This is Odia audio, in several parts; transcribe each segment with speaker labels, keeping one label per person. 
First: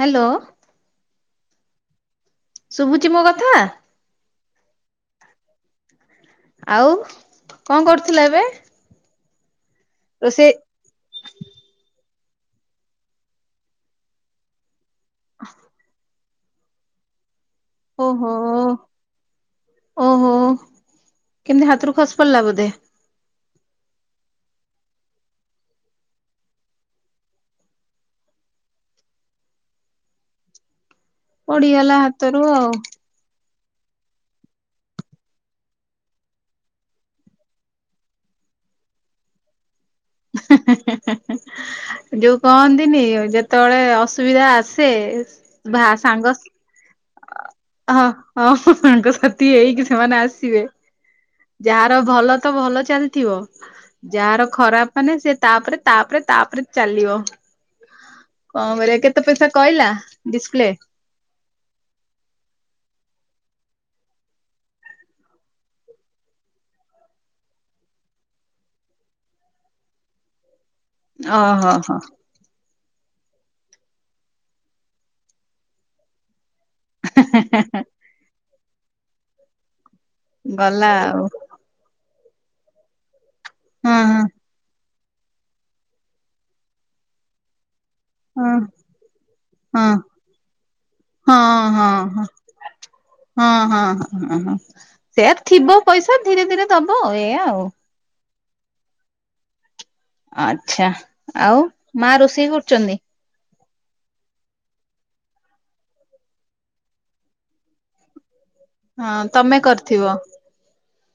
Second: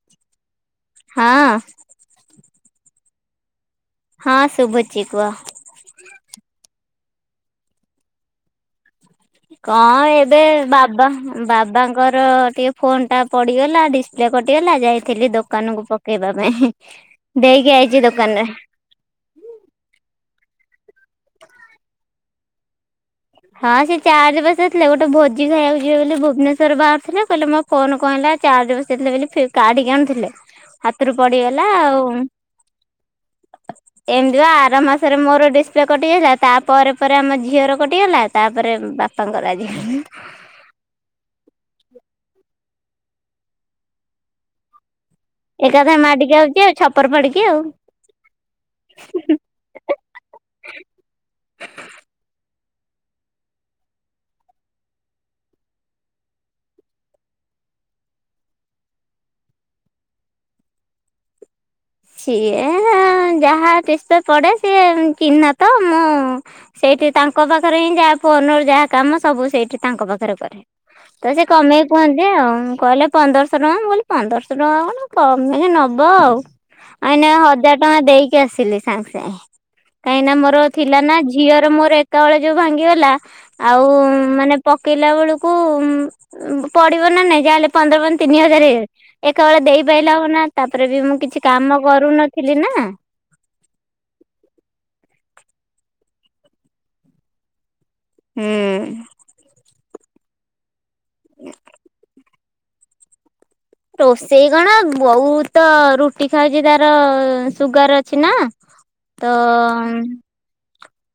Speaker 1: ହାଲୋ।
Speaker 2: ହଁ।
Speaker 1: ଶୁବୁଚି ମୋକଥା?
Speaker 2: ହଁ ଶୁବୁଚି କୁହ।
Speaker 1: ଆଉ କଣ କରୁଥିଲ ଏବେ?
Speaker 2: କଁ ଏବେ
Speaker 1: ରୋଷେଇ
Speaker 2: ବାବା ବାବାଙ୍କର ଟିକେ ଫୋନଟା ପଡ଼ିଗଲା ଡିସପ୍ଲେ କଟିଗଲା ଯାଇଥିଲି ଦୋକାନକୁ ପ ପକେଇବା ପାଇଁ। ଦେଇକି ଆଇ
Speaker 1: ଓହୋ ଓହୋ କେମିତି ହାତରୁ ଖସି ପଡ଼ିଲା ବୋଧେ।
Speaker 2: ହଁ ସେ ଚାର୍ଜ ବସେଇ ଥିଲେ। ଗୋଟେ ଭୋଜି ଖାଇବାକୁ ଯିବେ ବୋଲି ଭୁବନେଶ୍ଵର ବାହାରୁ ଥିଲେ କହିଲେ ମୋ ଫୋନ୍ କଣ ହେଲା ଚାର୍ଜ ବସେଇଥିଲେ ବୋଲି ଫି କାଢିକି ଆଣୁଥିଲେ। ହାତରୁ ପଡିଗଲା ଆଉ।
Speaker 1: ହାତରୁ ଆଉ
Speaker 2: ଏମିତି ବା ଆର ମାସରେ ମୋର ଡିସପ୍ଲେ କଟି ଯାଇଥିଲା ତା ପରେ ପରେ ଆମ ଝିଅର କ ଟିଗଲା ତାପରେ ବାପାଙ୍କର ଆଜି।
Speaker 1: [unintelligible] ଯୋଉ କହନ୍ତିନି ଯେତେବେଳେ ଅସୁବିଧା ଆସେ ଭା
Speaker 2: ଏକାଥରେ
Speaker 1: ସାଙ୍ଗ
Speaker 2: ମାଡିକି ଆଉଚି ଆଉ ଛପର ଫାଡିକି ଆଉ।
Speaker 1: ହଁ ହଁ ସାଙ୍ଗ ସାଥି ହେଇକି ସେମାନେ ଆସିବେ। ଯାହାର ଭଲ ତ ଭଲ ଚାଲିଥିବ। ଯାହାର ଖରାପ ମାନେ ସେ ତାପରେ ତାପରେ ତାପରେ ଚାଲିବ। କଣ କରିବା କେତେ ପଇସା କହିଲା ଡିସପ୍ଲେ?
Speaker 2: ସିଏ ଯାହା ଡିସପ୍ଲେ ପଡେ ସିଏ ଚିହ୍ନା ତ ମୁଁ ସେଇଠି ତାଙ୍କ ପାଖରେ ହିଁ ଯାହା ଫୋନରୁ ଯାହା କାମ ସବୁ ସେଇଠି ତାଙ୍କ ପାଖରେ କରେ। ତ ସେ
Speaker 1: ଓହୋ
Speaker 2: କମେଇକି
Speaker 1: ହୋ
Speaker 2: କୁହନ୍ତି ଆଉଁ କହିଲେ ପନ୍ଦରଶହ ଟଙ୍କା ମୁଁ କହିଲି ପନ୍ଦରଶହ ଟଙ୍କା କଣ କମେଇକି ନବ ଆଉ। ଆ ଏଇନା ହଜାର ଟଙ୍କା ଦେଇକି ଆସିଲି ସାଙ୍ଗେ ସାଙ୍ଗେ। କାହିଁକି ନା ମୋର
Speaker 1: ଗଲା
Speaker 2: ଥିଲା ନା
Speaker 1: ଆଉ
Speaker 2: ଝିଅର ମୋର ଏକା ବେଳେ ଯୋଉ ଭାଙ୍ଗିଗଲା। ଆଉ
Speaker 1: ହଁ ହଁ
Speaker 2: ମାନେ ପକେଇଲା ବେଳକୁ ପଡିବ ନା ନାଇଁ ଯାହାହେଲେ ପନ୍ଦର ପନ୍ଦ ତିନି
Speaker 1: ହଁ
Speaker 2: ହଜାର ଏକା ବେଳେ
Speaker 1: ହଁ
Speaker 2: ଦେଇପାଇଲେ ହବ ନା ତାପରେ ବି ମୁଁ କିଛି କାମ
Speaker 1: ହଁ ହଁ।
Speaker 2: କରୁନଥିଲି ନା
Speaker 1: ହଁ ହଁ ହଁ ହଁ ହଁ ସେଇଆ ଥିବ ପଇସା ଧୀରେ ଧୀରେ ଦବ ଏଇଆ ଆଉ।
Speaker 2: ହୁଁ।
Speaker 1: ଆଚ୍ଛା ଆଉ ମା ରୋଷେଇ କରୁଚନ୍ତି?
Speaker 2: ରୋଷେଇ କଣ ବୋଉତ ରୁଟି ଖାଉଚି ତାର ସୁଗାର ଅଛି ନା।
Speaker 1: ହଁ
Speaker 2: ତ
Speaker 1: ତମେ କରିଥିବ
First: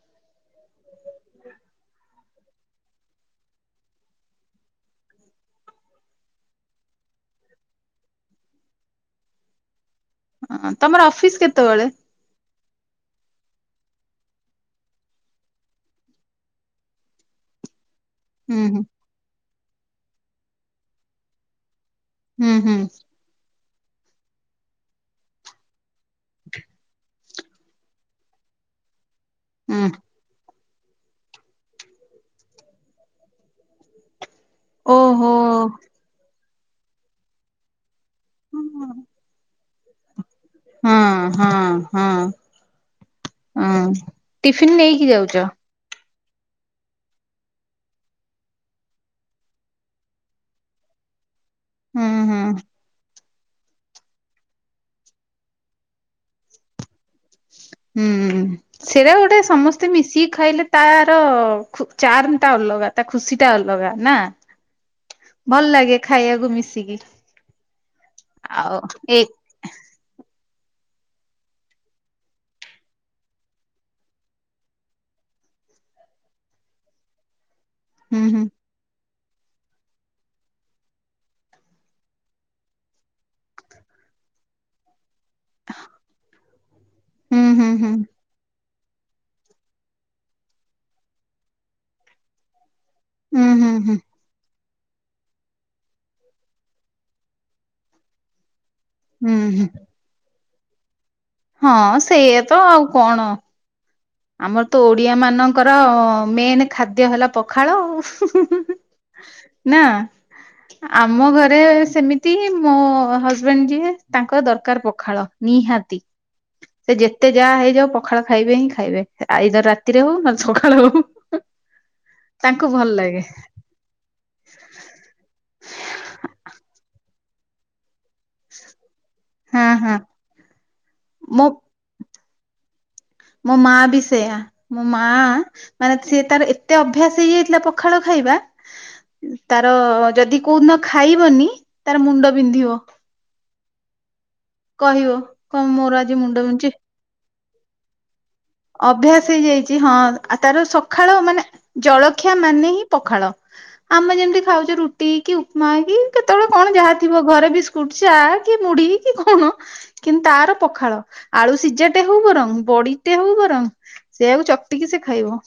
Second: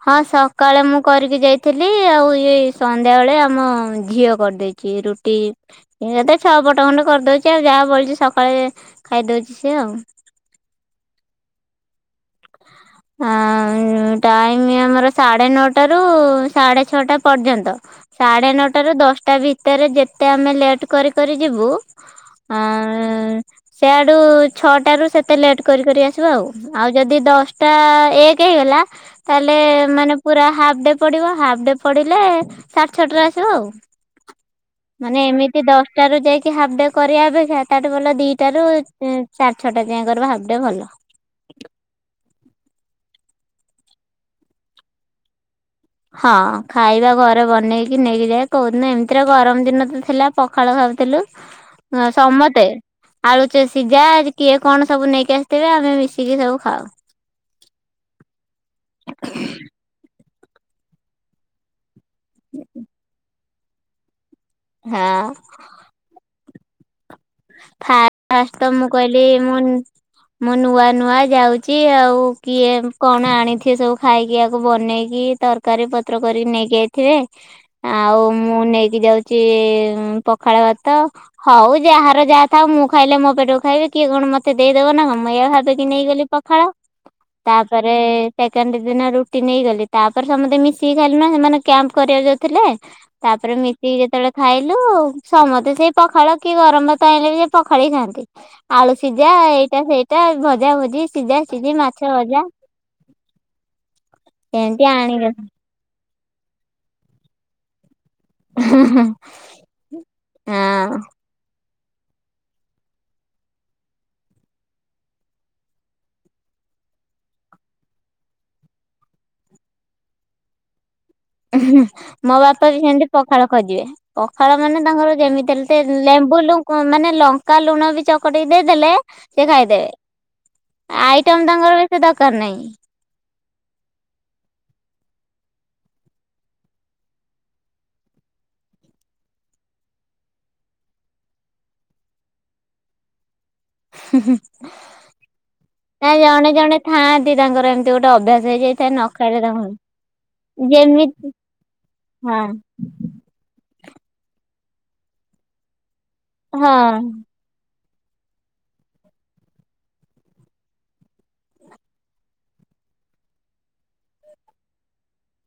Speaker 2: ହଁ ସକାଳେ ମୁଁ କରିକି ଯାଇଥିଲି। ଆଉ ଏଇ ସନ୍ଧ୍ୟା ବେଳେ ଆମ ଝିଅ କରିଦେଇଚି ରୁ ଟି କେତେ ଛଅ ପଟ ଖଣ୍ଡେ କରିଦୋଉଚି ଆଉ ଯାହା ବଳୁଚି ସକାଳେ ଖାଇଦୋଉଚି ସିଏ ଆଉ।
Speaker 1: ହଁ ତମର ଅଫିସ କେତେବେଳେ?
Speaker 2: ଆ ଟାଇମ୍ ଆମର ସାଢେ ନଅଟାରୁ ସାଢେ ଛଅଟା ପର୍ଯ୍ୟନ୍ତ। ସାଢେ
Speaker 1: ହୁଁ
Speaker 2: ନଅଟାରୁ ଦଶଟା ଭିତରେ ଯେତେ ଆମେ ଲେଟ୍ କରି କରି ଯିବୁ।
Speaker 1: ଉଁ ହୁଁ।
Speaker 2: ସିଆଡୁ ଛଅଟାରୁ ସେତେ ଲେଟ୍ କରିି କରି ଆସିବୁ ଆଉ। ଆଉ ଯଦି ଦଶ ଟା ଏକ ହେଇଗଲା ତାହେଲେ
Speaker 1: ହୁଁ
Speaker 2: ମାନେ ପୁରା ହାପ୍ ଡେ ପଡିବ ହାପ୍ ଡେ ପଡିଲେ ସାଢେ ଛଅଟାରେ ଆସିବୁ ଆଉ ମାନେ
Speaker 1: ଓହୋ।
Speaker 2: ଏମିତି ଦଶ ଟ ରାରୁ ଯାଇକି ହାଫ୍ ଡେ କରିବା ଅପେକ୍ଷା ତାଠୁ ଭଲ ଦିଇଟା ରୁ ସାଢେ ଛଅଟା ଯାଏଁ କରିବ ହାପ୍
Speaker 1: ହଁ ହଁ ହଁ ହଁ ଟିଫିିନ୍ ନେଇକି ଯାଉଚ?
Speaker 2: ହଁ ଖାଇବା ଘରେ ବନେଇକି ନେଇକି ଯାଏ। କୋଉଦିନ ଏମିତିରେ ଗରମ ଦିନ ତ ଥିଲା ପଖାଳ ଖାଉଥିଲୁ।
Speaker 1: [inaudible]
Speaker 2: ହଁ
Speaker 1: ହୁଁ
Speaker 2: ସମତେ ଆଳୁ ଚ ସିଝା ଆଜି କିଏ କଣ ସବୁ ନେଇକି ଆସିଥିବେ। ଆମେ ମିଶିକି ସବୁ ଖାଉ।
Speaker 1: ହୁଁ ସେଇଟା ଗୋଟେ ସମସ୍ତେ ମିଶିକି ଖାଇଲେ ତାର ଖୁ ଚାର୍ମଟା ଅଲଗା ତା ଖୁସିଟା ଅଲଗା ନା
Speaker 2: ହଁ
Speaker 1: ଭଲ ଲାଗେ। ଖାଇବାକୁ ମିଶିକି।
Speaker 2: ଫା-ଫାଷ୍ଟ ତ
Speaker 1: ଆଉ
Speaker 2: ମୁଁ
Speaker 1: ଏକ
Speaker 2: କହିଲି ମୁଁ ମୁଁ ନୂଆ ନୂଆ ଯାଉଚି ଆଉ କିଏ କଣ ଆଣିଥିବେ ସବୁ ଖାଇକି ଆକୁ ବନେଇକି ତର କାରୀ ପତ୍ର କରିକି ନେଇକି ଆଇଥିବେ।
Speaker 1: [inaudible]
Speaker 2: ଆଉ ମୁଁ
Speaker 1: ହୁଁ
Speaker 2: ନେଇକି ଯାଉଚି ପଖାଳ ଭାତ। ହୋଉ ଯାହା ର ଯାହା ଥାଉ ମୁଁ ଖାଇଲେ ମୋ ପେଟକୁ ଖାଇବି କିଏ କଣ ମତେ ଦେଇଦବ ନାଁ କଣ ମୁଁ ଏଇଆ ଭାବିକି ନେଇଗଲି ପଖାଳ।
Speaker 1: ହୁଁ ହୁଁ
Speaker 2: ତାପରେ। ସେକେଣ୍ଡ ଦିନ ରୁଟି ନେଇକି ଗଲି ତାପରେ ସମସ୍ତେ ମିଶିକି ଖାଇଲିୁ ନା ସେମାନେ କ୍ୟାମ୍ପ କରିବାକୁ ଯାଉଥିଲେ।
Speaker 1: ହୁଁ
Speaker 2: ତାପରେ
Speaker 1: ହୁଁ
Speaker 2: ମିଶିକି
Speaker 1: ହୁଁ
Speaker 2: ଯେତେବେଳେ ଖାଇଲୁ ସମସ୍ତେ ସେଇ ପଖାଳ କି ଗରମ ଭା ତାରେ ଆଣିଲେ ବି ସେ ପଖାଳିକି ଖାଆନ୍ତି ଆଳୁ ସିଝା
Speaker 1: ହୁଁ ହୁଁ ହୁଁ
Speaker 2: ଏଇଟା ସେଇଟା ଭଜା ଭୂଜି।
Speaker 1: ହଁ ସେଇଆ ତ ଆଉ କଣ। ଆମର ତ
Speaker 2: ଏମିତି
Speaker 1: ଓଡିଆ
Speaker 2: ଆଣିକି
Speaker 1: ମାନଙ୍କର ମେନ୍ ଖାଦ୍ୟ ହେଲା ପଖାଳ ଆଉ ହୁଁ। ହୁଁ-ହୁଁ ନା
Speaker 2: ହଁ
Speaker 1: ଆମ ଘରେ ସେମି ମିତି ମୋ ହଜବେଣ୍ଡ ଯିଏ ତାଙ୍କର ଦରକାର ପଖାଳ ନିହାତି। ସେ ଯେତେ ଯାହା ହେଇଯାଉ ପଖାଳ ଖାଇବେ ହିଁ ଖାଇବେ ଆଇଦର ରାତିରେ ହଉ ନଲେ ସକାଳ ହଉ।
Speaker 2: ହୁଁ ମୋ
Speaker 1: ତାଙ୍କୁ
Speaker 2: ବାପା ବି
Speaker 1: ଭଲ
Speaker 2: ସେମତି
Speaker 1: ଲାଗେ
Speaker 2: ପଖାଳ ଖୋଜିବେ। ପଖାଳ ମାନେ ତାଙ୍କର ଯେମିତି ହେଲେ ଟେ ଲେମ୍ବୁ ଲୁ ମାନେ ଲଙ୍କା ଲୁଣ ବି ଚ କଟିକି ଦେଇଦେଲେ ସେ
Speaker 1: ହଁ ହଁ
Speaker 2: ଖାଇଦେବେ
Speaker 1: ମୋ
Speaker 2: ଆଇଟମ ତାଙ୍କର ବେଶି ଦରକାର ନାହିଁ।
Speaker 1: ମୋ ମା ବି ସେୟା ମୋ ମା ମାନେ ସିଏ ତାର ଏତେ ଅଭ୍ୟାସ ହେଇଯାଇଥିଲା ପଖାଳ ଖାଇବା। ତାର ଯଦି କୋଉଦିନ ଖାଇବନି ତାର ମୁଣ୍ଡ ବିନ୍ଧିବ।
Speaker 2: ହୁଁ-ହୁଁ
Speaker 1: କହିବ କଣ ମୋର ଆଜି
Speaker 2: ନାଇଁ
Speaker 1: ମୁଣ୍ଡ
Speaker 2: ଜଣେ
Speaker 1: ବିନ୍ଧୁଛି
Speaker 2: ଜଣେ ଥାଆନ୍ତି ତାଙ୍କର ଏମି
Speaker 1: ଅଭ୍ୟାସ ହେଇଯାଇଛି ହଁ ଆ ତାର ସକାଳ
Speaker 2: ଯେମିତି
Speaker 1: ମାନେ ଜଳଖିଆ
Speaker 2: ହଁ
Speaker 1: ମାନେ ହିଁ ପଖାଳ ଆମେ ଯେମିତି ଖାଉଛେ ରୁଟି କି ଉପମା କି କେତେବେଳେ କଣ ଯାହା
Speaker 2: ହଁ
Speaker 1: ଥିବ ଘରେ ବିସ୍ ସ୍କୁଟ ଚା କି ମୁଢି କି କଣ। କିନ୍ତୁ ତାର ପଖାଳ ଆଳୁ ସିଝାଟେ ହଉ ବରଂ ବଡି ଟେ ହେଉ ବରଂ ସେଆକୁ ଚକଟିକି ସେ ଖାଇବ।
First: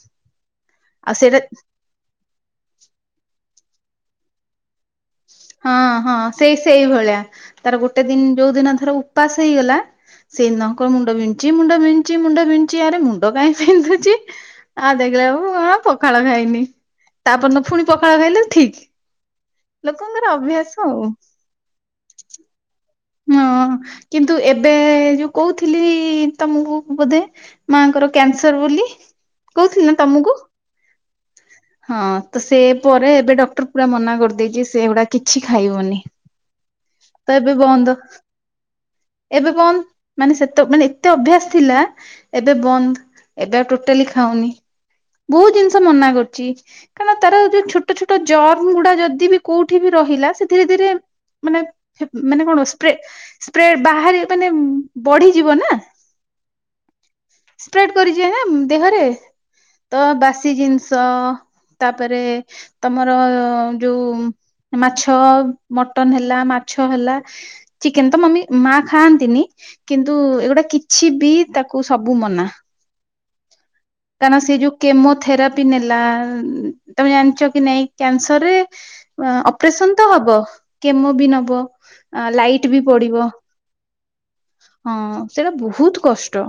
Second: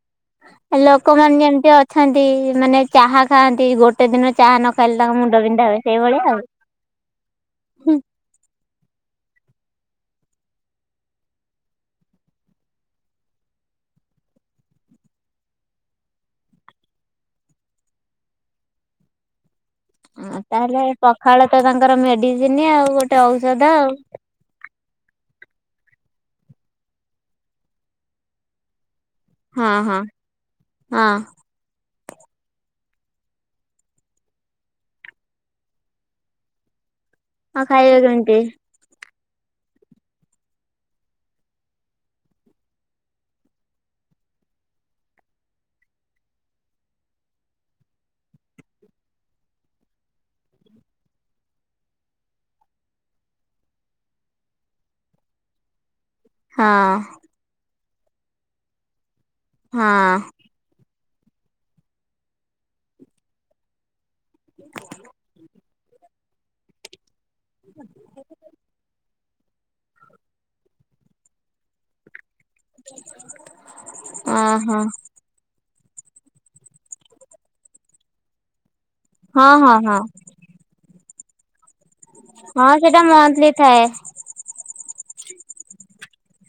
Speaker 2: ଆ
Speaker 1: ଆଉ
Speaker 2: ଲୋକମାନେ
Speaker 1: ସେଇଟା
Speaker 2: ଯେମିତି ଅଛନ୍ତି ମାନେ ଚାହା ଖାଆନ୍ତି ଗୋଟେ ଦିନ ଚାହା ନ କହିଲି ତାଙ୍କ ମୁଣ୍ଡ ବିିନ୍ଧା ହୁଏ ସେଇଭଳିଆ ଆଉ।
Speaker 1: ସେଇଭଳିଆ ତାର ଗୋଟେ ଦିନ୍ ଯୋଉ ଦିନ ଧର ଉପାସ୍ ହେଇଗଲା। ସେଇଦିନ ମୁଣ୍ଡ ବିନ୍ଦୁଚି ମୁଣ୍ଡ ବିନ୍ଦୁଚି ମୁଣ୍ଡ ବିନ୍ଦୁଚି ଆରେ ମୁଣ୍ଡ କାଇଁ ପିନ୍ଧୁଚି। ଆଁ ଦେଖିଲା କଣ ପଖାଳ ଖାଇନି ତାପଅନ ପୁଣି ପଖାଳ ଖାଇଲେ ଠିକ୍।
Speaker 2: ହଁ ତାହେଲେ
Speaker 1: ଆଉ
Speaker 2: ପଖାଳ ତ ତାଙ୍କର ମେଡିସିନି ଆଉ ଗୋ
Speaker 1: ହଁ କିନ୍ତୁ ଏବେ ଯୋଉ କୋଉଥିଲି ତମୁକୁ ବୋଧେ। ମାଆଙ୍କର କ୍ୟାନସର ବୋଲି।
Speaker 2: ହଁ
Speaker 1: କହୁଥିଲି ନା
Speaker 2: ହଁ
Speaker 1: ତମକୁ
Speaker 2: ହଁ।
Speaker 1: ହଁ ତ ସେ ପରେ ଏବେ ଡକ୍ଟର ପୁରା ମନା କରିଦେଇଚି ସେ ଏଗୁଡ଼ା କିଛି ଖାଇବନି। ତ ଏବେ
Speaker 2: ଆଉ
Speaker 1: ବନ୍ଦ।
Speaker 2: ଖାଇବେ କେମିତି
Speaker 1: ଏବେ ବନ୍ ମାନେ ସେତେ ମାନେ ଏତେ ଅଭ୍ୟାସ ଥିଲା। ଏବେ ବନ୍ଦ ଏବେ ଆଉ ଟୋଟାଲି ଖାଉନି ବହୁତ ଜିନିଷ ମନା କରୁ କାରଣ ତାର ଯୋଉ ଛୋଟ ଛୋଟ ଜର୍ମ ଗୁଡା ଯଦି ବି କୋଉଠି ବି ରହିଲା ସେ ଧୀରେ ଧୀରେ। ମାନେ ଏ ମାନେ କଣ ସ୍ପ୍ରେ ସ୍ପ୍ରେଡ଼ ବାହାରି ମାନେ ବଢିଯିବ ନା।
Speaker 2: ହଁ।
Speaker 1: ସ୍ପ୍ରେଡ୍ କରିଯାଏ ନା ଦେହରେ
Speaker 2: ହଁ
Speaker 1: ତ ବାସି ଜିନ୍ ତ ତାପରେ ତମର ଯୋଉ। ମାଛ ଆଉ ମଟନ ହେଲା ମାଛ ହେଲା ଚିକେନ୍ ତ ମମି ମା ଖାଆନ୍ତିନି କିନ୍ତୁ ଏଗୁଡ଼ା କିଛି ବି ତାକୁ ସବୁ ମନା। କାଇନା ସେ ଯୋଉ
Speaker 2: ଓହୋ
Speaker 1: କେମୋଥେରାପି ନେଲା ତମେ ଜାଣିଛ କି ନାଇଁ କ୍ୟାନସର ରେ
Speaker 2: ହଁ ହଁ
Speaker 1: ଅପରେସନ୍
Speaker 2: ହଁ
Speaker 1: ତ ହବ କେମୋ ବି ନବ। ଆ ଲାଇଟ
Speaker 2: ହଁ
Speaker 1: ବି
Speaker 2: ସେଟା
Speaker 1: ପଡିବ
Speaker 2: ମନ୍ଥଲି ଥାଏ।
Speaker 1: ହଁ ସେଟା ବହୁତ କଷ୍ଟ।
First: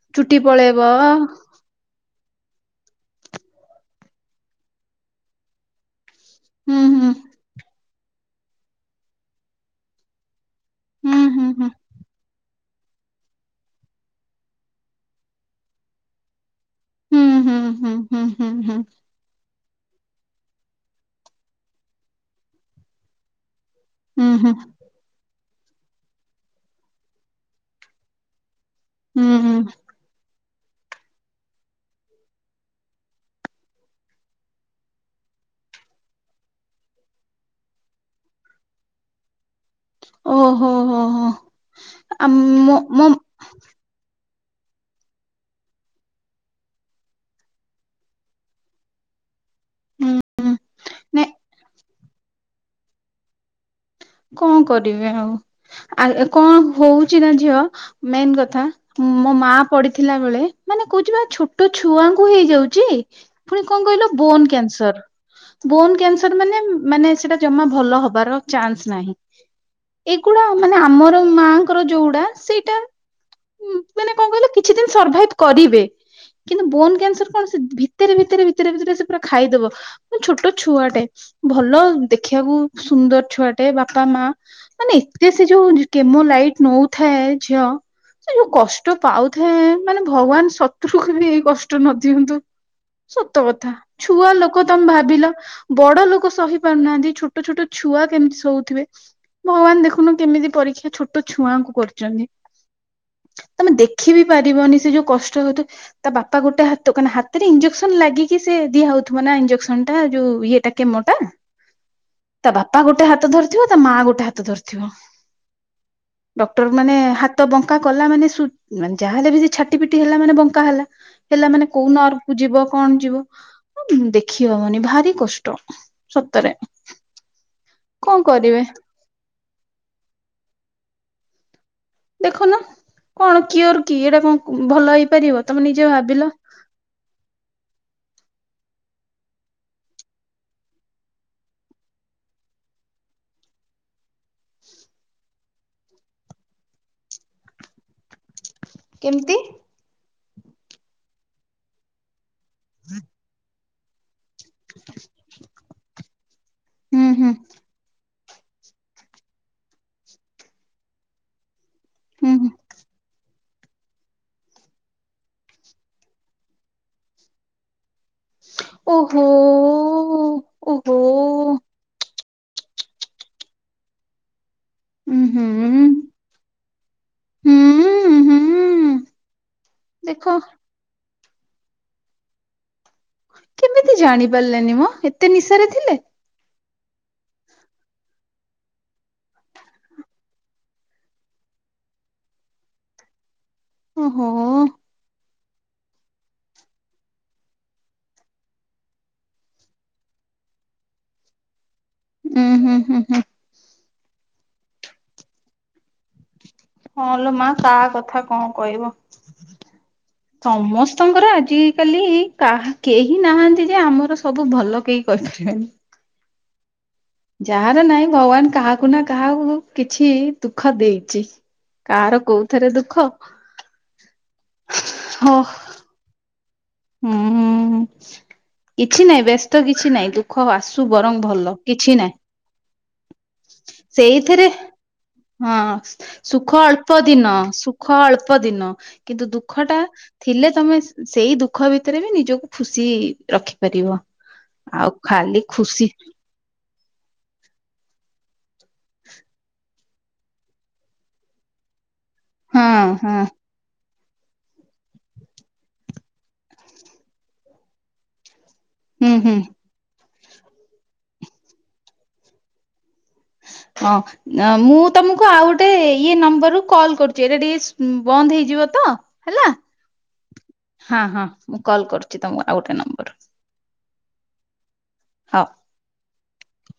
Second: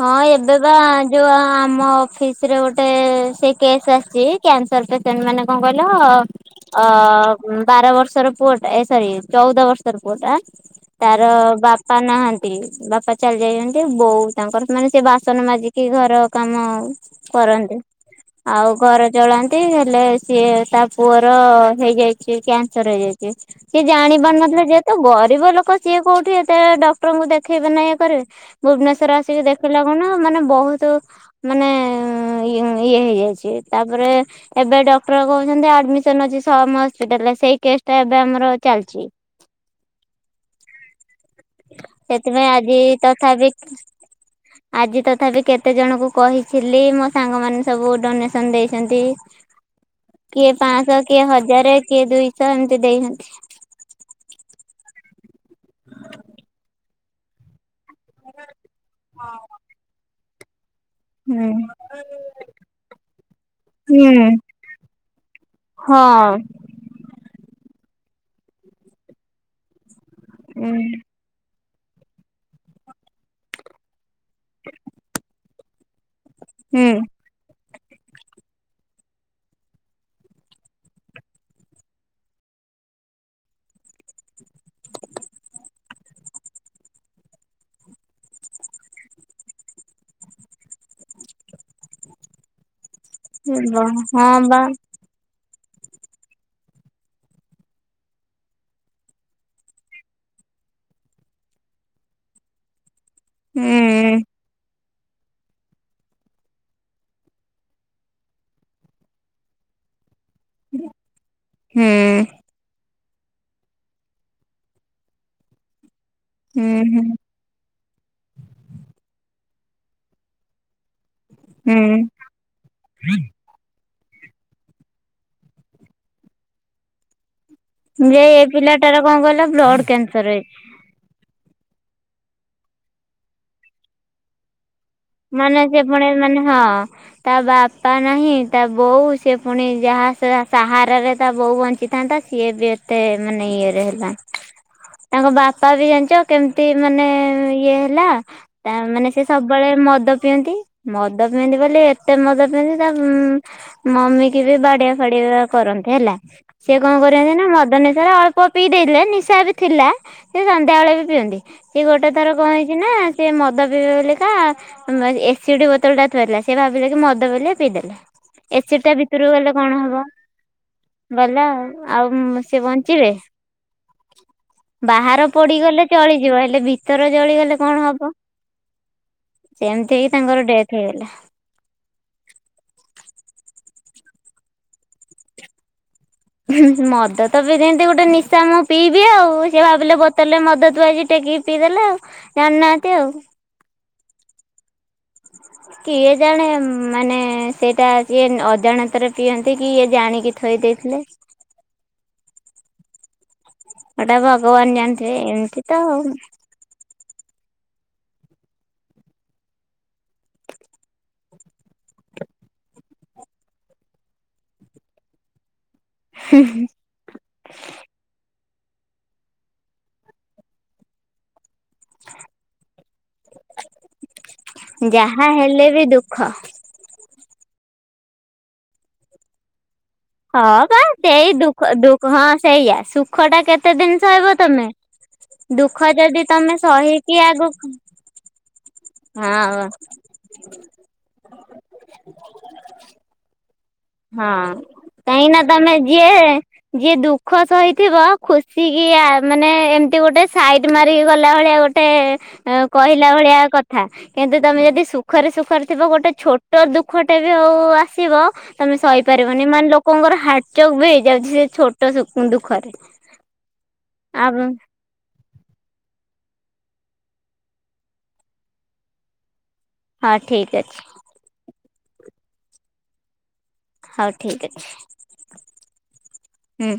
Speaker 2: ହଁ
Speaker 1: ଚୁଟି
Speaker 2: ଏବେ ବା
Speaker 1: ପଳେଇବ
Speaker 2: ଯୋଉ ଆମ ଅଫିସ୍। ସେଥିରେ ଗୋଟେ ସେ କେସ୍ ଆସିଚି କ୍ୟାନସର ପେସେଣ୍ଟ ମାନେ କଣ କଇଲ ଅ ହୁଁ ବାର ବର୍ଷର ପୁଅଟା ଏ ସରି ଚଉଦ ବର୍ଷର ପୁଅଟା। ତାର
Speaker 1: ହୁଁ ହୁଁ
Speaker 2: ବାପା ନାହାନ୍ତି ବାପା ଚାଲି ଯାଇଚନ୍ତି ବୋଉ। ତାଙ୍କର ମାନେ ସେ ବାସନ ମାଜିକି ଘର କାମ।
Speaker 1: ହୁଁ ହୁଁ
Speaker 2: କରନ୍ତେ।
Speaker 1: ହୁଁ ହୁଁ
Speaker 2: ଆଉ
Speaker 1: ହୁଁ
Speaker 2: ଘର ଚଳା ତେ ହେଲେ ସିଏ ତା ପୁଅର ହେଇଯାଇଚି କ୍ୟାନସର ହେଇଯାଇଚି। ସିଏ ଜାଣି
Speaker 1: ହୁଁ ହୁଁ
Speaker 2: ପାରୁ
Speaker 1: ହୁଁ ହୁଁ
Speaker 2: ନଥିଲେ ଯେ ଗରିବ ଲୋକ ସିଏ କୋଉଠୁ ଏତେ ଡକ୍ଟରଙ୍କୁ ଦେଖେଇବେ ନା ଇଏ କରିଏ ଭୁବନେଶ୍ୱର
Speaker 1: ହୁଁ
Speaker 2: ସିଏ
Speaker 1: ହୁଁ
Speaker 2: ଦେଖିଲାଖୁନୁ ମାନେ ବୋହୁତୁ ମାନେ ଇ ଇଏ ହେଇଯାଇଚି ତାପରେ ଏବେ ଡକ୍ଟର କହୁଚନ୍ତି ଆଡମିସନ ଅଛି ସମ୍ ହସ୍ପିଟାଲରେ ସେଇ କେସ୍ ଟା ଏବେ ଆମର ଚାଲିଚି।
Speaker 1: ଓହୋ ହୋ ହୋ ଆ
Speaker 2: ସେଥିପାଇଁ
Speaker 1: ମୋ
Speaker 2: ଆଜି
Speaker 1: ମୋ
Speaker 2: ତଥାବି ଆଜି ତଥାପି କେତେଜଣୁକୁ କହିଥିଲି ମୋ ସାଙ୍ଗମାନେ ସବୁ ଡୋନେସନ୍ ଦେଇଛନ୍ତି। କିଏ ପାଁସ କିଏ
Speaker 1: ନାଇଁ
Speaker 2: ହଜାରେ କିଏ ଦୁଇଶ ଏମିତି ଦେଇଛନ୍ତି।
Speaker 1: କଣ କରିବେ ଆଉ ଆ କଣ ହଉଚି ନା ଝିଅ ମେନ୍ କଥା ମୋ ମା ପଡିିଥିଲା ବେଳେ ମାନେ କଉଚି ବା
Speaker 2: ହୁଁ
Speaker 1: ଛୋଟ ଛୁଆଙ୍କୁ ହେଇଯାଉଛି ପୁଣି କଣ କହିଲ
Speaker 2: ହୁଁ।
Speaker 1: Bone cancer. ବୋନ୍ କ୍ୟାନସର
Speaker 2: ହଁ
Speaker 1: ମାନେ ମାନେ ସେଟା ଜମା ଭଲ ହବାର ଚାନ୍ସ ନାହିଁ। ଏଗୁାଡ଼ା
Speaker 2: ହୁଁ
Speaker 1: ମାନେ ଆମର ମାଆଙ୍କର ଯୋଉଡା ସେଇଟା ମାନେ କଣ କଇଲ କିଛି ଦିନି ସରଭାଇବ୍ କରିବେ କିନ୍ତୁ ବୋନ୍ କ୍ୟାନସର କଣ ସେ ଭିତରେ ଭିତରେ ଭିତରେ ଭିତରେ ସେ ପୁରା ଖାଇଦବ। ଛୋଟ ଛୁଆଟେ ଭଲ ଦେଖିଆକୁ ସୁନ୍ଦର ଛୁଆ। ଟେ ବାପା ମା ମାନେ ଏତେ ସେ ଯୋଉ କେମୋ ଲାଇଟ ନୋଉଥାଏ ଝିଅ ସେ ଯୋଉ କଷ୍ଟ ପାଉଥାଏ ମାନେ ଭଗବାନ ଶତ୍ରୁକୁ ବି ଏଇ କଷ୍ଟ ନଦିଅନ୍ତୁ। ସତ
Speaker 2: ହଁ
Speaker 1: କଥା। ଛୁଆ
Speaker 2: ବା
Speaker 1: ଲୋକ ତମେ ଭାବିଲ। ବଡ ଲୋକ ସହି ପାରୁନାହାନ୍ତି ଛୋଟ ଛୋଟ ଛୁଆ କେମିତି ହଉଥିବେ ଭଗବାନ ଦେଖୁନୁ କେମିତି ପରୀକ୍ଷା ଛୋଟ ଛୁଆଙ୍କୁ କରିୁଛନ୍ତି। ତମେ
Speaker 2: ହୁଁ।
Speaker 1: ଦେଖି ବିି ପାରିବନି ସେ ଯୋଉ କଷ୍ଟ ହଉଥାଏ ତା ବାପା ଗୋଟେ ହାତ କନା ହାତ ଇଞ୍ଜେକ୍ସନ ଲାଗିକି ସେ ଦିଆ ହଉଥିବ ନା ଇଞଜେକ୍ସନ ଟା ଯୋଉ ଇଏ କେମୋ ଟା
Speaker 2: ହୁଁ।
Speaker 1: ତା ବାପା ଗୋଟେ ହାତ ତ ଧରିଥିବ ତା ମା ଗୋଟେ ହାତ ଧରିଥିବ ଡ଼କ୍ଟର୍
Speaker 2: ହୁଁ
Speaker 1: ମାନେ
Speaker 2: ହୁଁ
Speaker 1: ହା ତ୍ ତ ବଙ୍କା କଲା ମାନେେ ଯାହାେଲେ ବି ସେ ଛାଟି ପିଟି ହେଲା ମାନେ ବଙ୍କା ହେଲା। ହେଲା ମାନେ କୋଉ
Speaker 2: ହୁଁ
Speaker 1: ନରକୁ ଯିବ କଣ ଯିବ? ଦେଖି ହବନି ଭାରି କଷ୍ଟ ସତରେ। କଣ
Speaker 2: ଯେ ଏ
Speaker 1: କରିବେ
Speaker 2: ପିଲାଟାରେ କଣ କହିଲ ବ୍ଲଡ୍ କ୍ୟାନସର୍ ହେଇଛି।
Speaker 1: ଦେଖୁନ କଣ କିଓର୍ କି ଏଇଟା କଣ ଭଲ ହେଇ
Speaker 2: ମାନେ ସେ ପୁଣି ମାନେ ହଁ! ତା ବାପା ନାହିଁ ତା ବୋଉ ସେି ପୁଣି ଯାହା ସାହାରରେ ତା ବୋଉ ବଞ୍ଚି ତାନ୍ତା ସିଏ ବି ଏତେ ମାନେ ଇଏରେ ହେଲା। ତାଙ୍କ ବାପା ବି ଜାଣିଛ? କେମିତି ମାନେ ଇଏ ହେଲା ତା ମାନେ ସେ
Speaker 1: କେମିତି
Speaker 2: ସବୁବେଳେ ମଦ ପିଅନ୍ତି ମଦ ପିଅନ୍ତି ବୋଲି ଏତେ ମଦ ମ ତା ମମି ବି ବାଡିଆ ଫାଡିଆ କରନ୍ତି ହେଲା ସିଏ କଣ
Speaker 1: ହୁଁ ହୁଁ
Speaker 2: କରନ୍ତି ନା ମଦ ନିସାରେ ଅଳ୍ପ ପିଇ ଦେଇଥିଲେ ନିଶା ବି ଥିଲା ସେ ସନ୍ଧ୍ୟାବେେଳେ ବି ପିଅନ୍ତି ସିଏ ଗୋଟେ
Speaker 1: ହୁଁ
Speaker 2: ଥର
Speaker 1: ହୁଁ
Speaker 2: କଣ ହେଇ ନା ସେ ମଦ ପିଇବେ ବେଲିକା ଏସିଡି ବୋତଲ ଟା ଥୋଇଲା। ସେ ଭାବିଲେ କି ମଦ ବୋଲି ପିଇଦେଲେ। ଏସିର ଟା ଭିତରୁକୁ ଗଲେ କଣ ହବ? ଗଲା
Speaker 1: ଉହୁଁ,
Speaker 2: ଆଉ। ଆଉ ସେି ବଞ୍ଚିବେ?
Speaker 1: ହୁଁ,
Speaker 2: ବାହାର ପଡିଗଲେ ଚଳିଯିବ। ହେଲେ ଭିତର ଚଳିଗଲେ କଣ ହବ?
Speaker 1: ହୁଁ,
Speaker 2: ସେମିତି ହେଇକି
Speaker 1: ଦେଖ
Speaker 2: ତାଙ୍କର ଡେଥ ହେଇଗଲା।
Speaker 1: କେମିତି ଜାଣି ପାରିଲେନି ମ ଏତେ ନିଶାରେ ଥିଲେ?
Speaker 2: ମଦ ତ ବି ଯେମିତି ଗୋଟେ ନିଶା ମୁଁ ପିଇବି ଆଉ ସେ ଭାବିଲେ ବୋତଲରେ ମଦ ତୁ ଆଜି ଟେକି ପିଇଦେଲେ ଆଉ ଜାନାହାନ୍ତି ଆଉ।
Speaker 1: ଓହୋ।
Speaker 2: କିଏ ଜାଣେ ମାନେ ସେଇଟା ଜିଏ ଅଜାଣତରେ ପିଅନ୍ତି କି ଇଏ ଜାଣିକି ଥୋଇ ଦେଇଥିଲେ।
Speaker 1: ହୁଁ ହୁଁ ହୁଁ ହୁଁ।
Speaker 2: ସେଟା ଭଗବାନ ଜାଣିଥିବେ ଏମତି ତଉ।
Speaker 1: ହଁଲୋ ମା କାହା କଥା କଣ କହିବ। ସମସ୍ତଙ୍କର ଆଜିକାଲି କା କେହି ନାହାନ୍ତି ଯେ ଆମର ସବୁ ଭଲ କେଇ କରିଥିବେ।
Speaker 2: ହୁଁ।
Speaker 1: ଯାହାର ନାହିଁ ଭଗବାନ କାହାକୁ ନା କାହାକୁ କିଛି ଦୁଃଖ ଦେଇଛି। କାହାର କୋଉଥିରେ ଦୁଃଖ
Speaker 2: ଯାହା
Speaker 1: ହଁ
Speaker 2: ହେଲେ [inaudible]
Speaker 1: ହୁଁ କିଛି ନାଇଁ ବ୍ୟସ୍ତ କିଛି ନାଇଁ ଦୁ
Speaker 2: ହଁ ବା ସେଇ ଦୁଃଖ ଦୁ ହଁ ସେଇଆ ସୁଖ ଟା କେତେ ସହିବ
Speaker 1: ସେଇଥିରେ
Speaker 2: ତମେ।
Speaker 1: ହଁ,
Speaker 2: ଦୁଃଖ ଯଦି ତମେ
Speaker 1: ସୁଖ ଅଳ୍ପ
Speaker 2: ସହିକି
Speaker 1: ଦିନ
Speaker 2: ଆଗକୁ
Speaker 1: ସୁଖ ଅଳ୍ପ ଅଲ୍ପ ଦିନ କିନ୍ତୁ
Speaker 2: ହଁ
Speaker 1: ଦୁଃଖ ଟା ଥିଲେ ତମେ ସେଇ ଦୁଃ ଖ ଭିତରେ ବି ନିଜକୁ ଖୁସି ରଖିପାରିବ।
Speaker 2: ହଁ
Speaker 1: ଆଉ
Speaker 2: କାହିଁକି ନା
Speaker 1: ଖାଲି
Speaker 2: ତମେ
Speaker 1: ଖୁସି
Speaker 2: ଯିଏ ଯିଏ ଦୁଃଖ ସହିଥିବ ଖୁସିିକିଆ ମାନେ ଏମିତି ଗୋଟେ ସାଇଡ୍ ମାରିକି ଗଲା ଭଳିଆ ଗୋଟେ
Speaker 1: ହଁ [inaudible]
Speaker 2: ଆ କହିଲା
Speaker 1: ହଁ
Speaker 2: ଭଳିଆ କ ଥା କିନ୍ତୁ ତମେ ଯଦି ସୁଖରେ ସୁଖରେ ଥିବ ଗୋଟେ ଛୋଟ ଦୁଃଖଟେ ବି ହଉ ଆସିବ ତମେ
Speaker 1: ହୁଁ ହୁଁ
Speaker 2: ସହିପାରିବନି ମାନେ ଲୋକଙ୍କର ହାର୍ଟଚୋକ୍ ବି ହେଇଯାଉଛି ସେ ଛୋଟ ଦୁଃଖରେ।
Speaker 1: ହଁ
Speaker 2: ଆଉ
Speaker 1: ନ ମୁଁ ତମକୁ ଆଉ ଗୋଟେ ଇଏ ନମ୍ବରରୁୁ କଲ୍ କରୁଛି ଏଇଟା ଟିକେ ବନ୍ଦ ହେଇଯିବ ତ। ହେଲା।
Speaker 2: ହଁ ଠିକ୍ ଅଛି।
Speaker 1: ହଁ ହଁ ମୁଁ କଲ୍ କରୁଛି ତମ ଆଉ ଗୋଟେ ନମ୍ବରରୁ।
Speaker 2: ହଉ ଠିକ୍ ଅଛି।
Speaker 1: ହଉ।
Speaker 2: ହେଇ